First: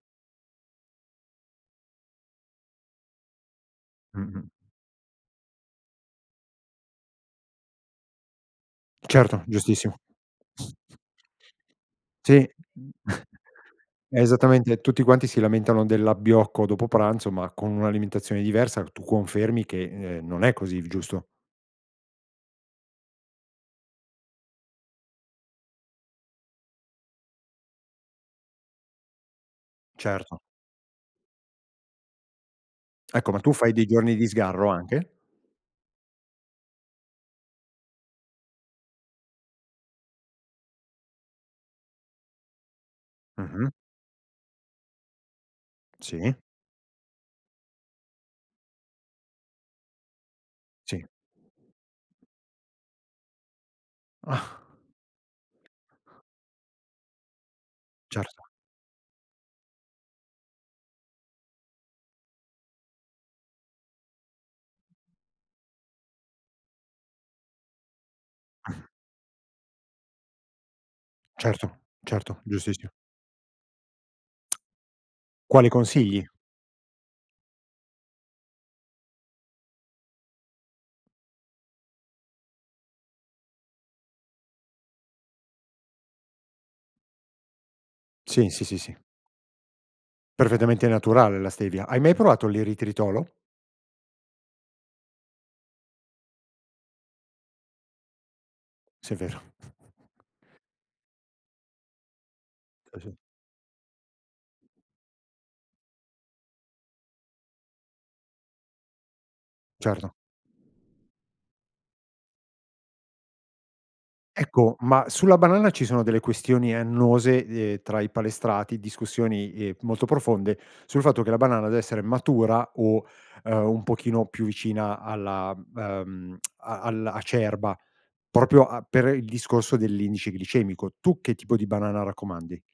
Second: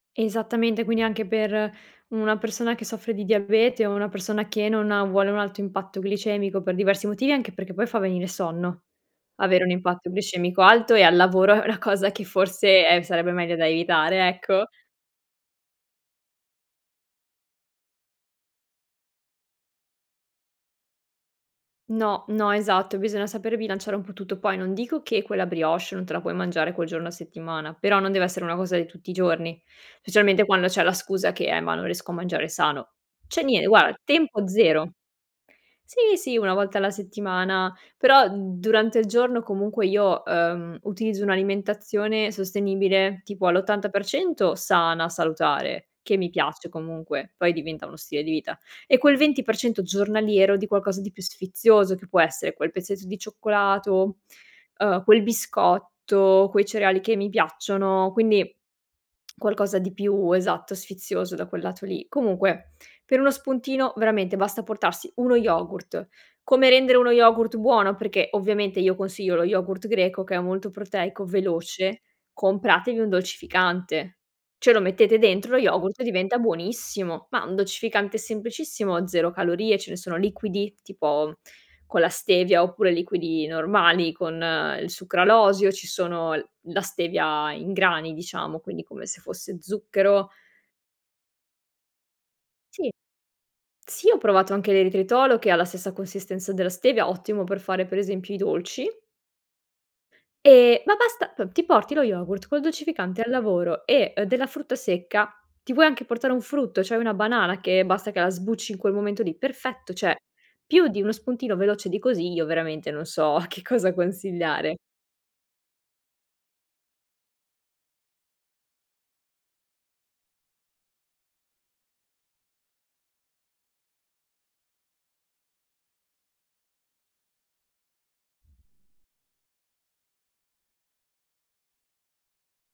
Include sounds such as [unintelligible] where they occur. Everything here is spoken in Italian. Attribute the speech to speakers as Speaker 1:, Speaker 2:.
Speaker 1: Esattamente, quindi anche per una persona che soffre di diabete o una persona
Speaker 2: Mh-mh.
Speaker 1: che non ha vuole un alto impatto glicemico per diversi motivi, anche perché poi fa venire sonno.
Speaker 2: Certo,
Speaker 1: Avere un
Speaker 2: giustissimo.
Speaker 1: impatto glicemico alto e al lavoro è una cosa che
Speaker 2: Sì,
Speaker 1: forse,
Speaker 2: m
Speaker 1: eh,
Speaker 2: [chuckles]
Speaker 1: sarebbe meglio da evitare, ecco.
Speaker 2: esattamente tutti quanti si lamentano dell'abbiocco dopo pranzo, ma con un'alimentazione diversa tu confermi che, uhm, non è così il giusto?
Speaker 1: No, no, esatto. Bisogna saper bilanciare un po' tutto. Poi non dico che quella brioche non te la puoi mangiare quel giorno a settimana, però non deve essere una cosa di tutti i giorni.
Speaker 2: Certo.
Speaker 1: Specialmente quando c'è la scusa che: "Eh, ma non riesco a mangiare sano".
Speaker 2: Ecco, ma
Speaker 1: C'è
Speaker 2: tu
Speaker 1: nie
Speaker 2: fai dei
Speaker 1: guarda,
Speaker 2: giorni di
Speaker 1: tempo
Speaker 2: sgarro
Speaker 1: 0.
Speaker 2: anche?
Speaker 1: Sì, sì, 1 volta alla settimana, però durante il giorno comunque io, uhm, utilizzo un'alimentazione sostenibile tipo all'
Speaker 2: Mh-mh.
Speaker 1: 80 % sana, salutare, che mi
Speaker 2: Sì.
Speaker 1: piace comunque, poi diventa uno stile di vita. E quel 20 % giornaliero di qualcosa
Speaker 2: Sì.
Speaker 1: di più sfizioso che può essere quel pezzetto di cioccolato,
Speaker 2: Ah.
Speaker 1: uhm, quel biscotto, quei cereali che mi piacciono,
Speaker 2: Certo.
Speaker 1: quindi qualcosa di più, esatto, sfizioso da quel lato lì. Comunque per uno spuntino veramente basta portarsi uno yogurt. Come rendere uno yogurt buono? Perché ovviamente
Speaker 2: Mh.
Speaker 1: io consiglio lo yogurt greco che è molto proteico,
Speaker 2: Certo,
Speaker 1: veloce,
Speaker 2: certo, giustissi
Speaker 1: compratevi un dolcificante,
Speaker 2: [tsk]
Speaker 1: ce lo mettete dentro lo
Speaker 2: Quali
Speaker 1: yogurt e
Speaker 2: consigli?
Speaker 1: diventa buonissimo. Ma un dolcificante semplicissimo, 0 calorie, ce ne sono liquidi tipo con la stevia oppure liquidi normali con il sucralosio, ci sono l la stevia in grani
Speaker 2: Sì.
Speaker 1: diciamo,
Speaker 2: Sì, sì,
Speaker 1: quindi
Speaker 2: sì.
Speaker 1: come se fosse zucchero
Speaker 2: Perfettamente naturale la stevia. Hai mai provato
Speaker 1: Sì.
Speaker 2: l'eritritolo?
Speaker 1: Sì, ho provato anche l'eritritolo che ha la stessa consistenza della stevia, ottimo per fare per esempio i dolci.
Speaker 2: Sì è vero. [snorts]
Speaker 1: Ehm, ma basta, p ti porti lo yogurt col
Speaker 2: [unintelligible]
Speaker 1: dolcificante al lavoro e della frutta secca, ti puoi anche portare un frutto, cioè una banana che basta che la sbucci in quel momento lì. Perfetto,
Speaker 2: Certo.
Speaker 1: cioè più di uno spuntino veloce di così io veramente non so che cosa consigliare.
Speaker 2: Ecco, ma sulla banana ci sono delle questioni annose, ehm, tra i palestrati, discussioni ehm, molto profonde sul fatto che la banana deve essere matura o, uhm, un pochino più vicina alla uhm, [tsk] a al acerba, proprio a per il discorso dell'indice glicemico. Tu che tipo di banana raccomandi?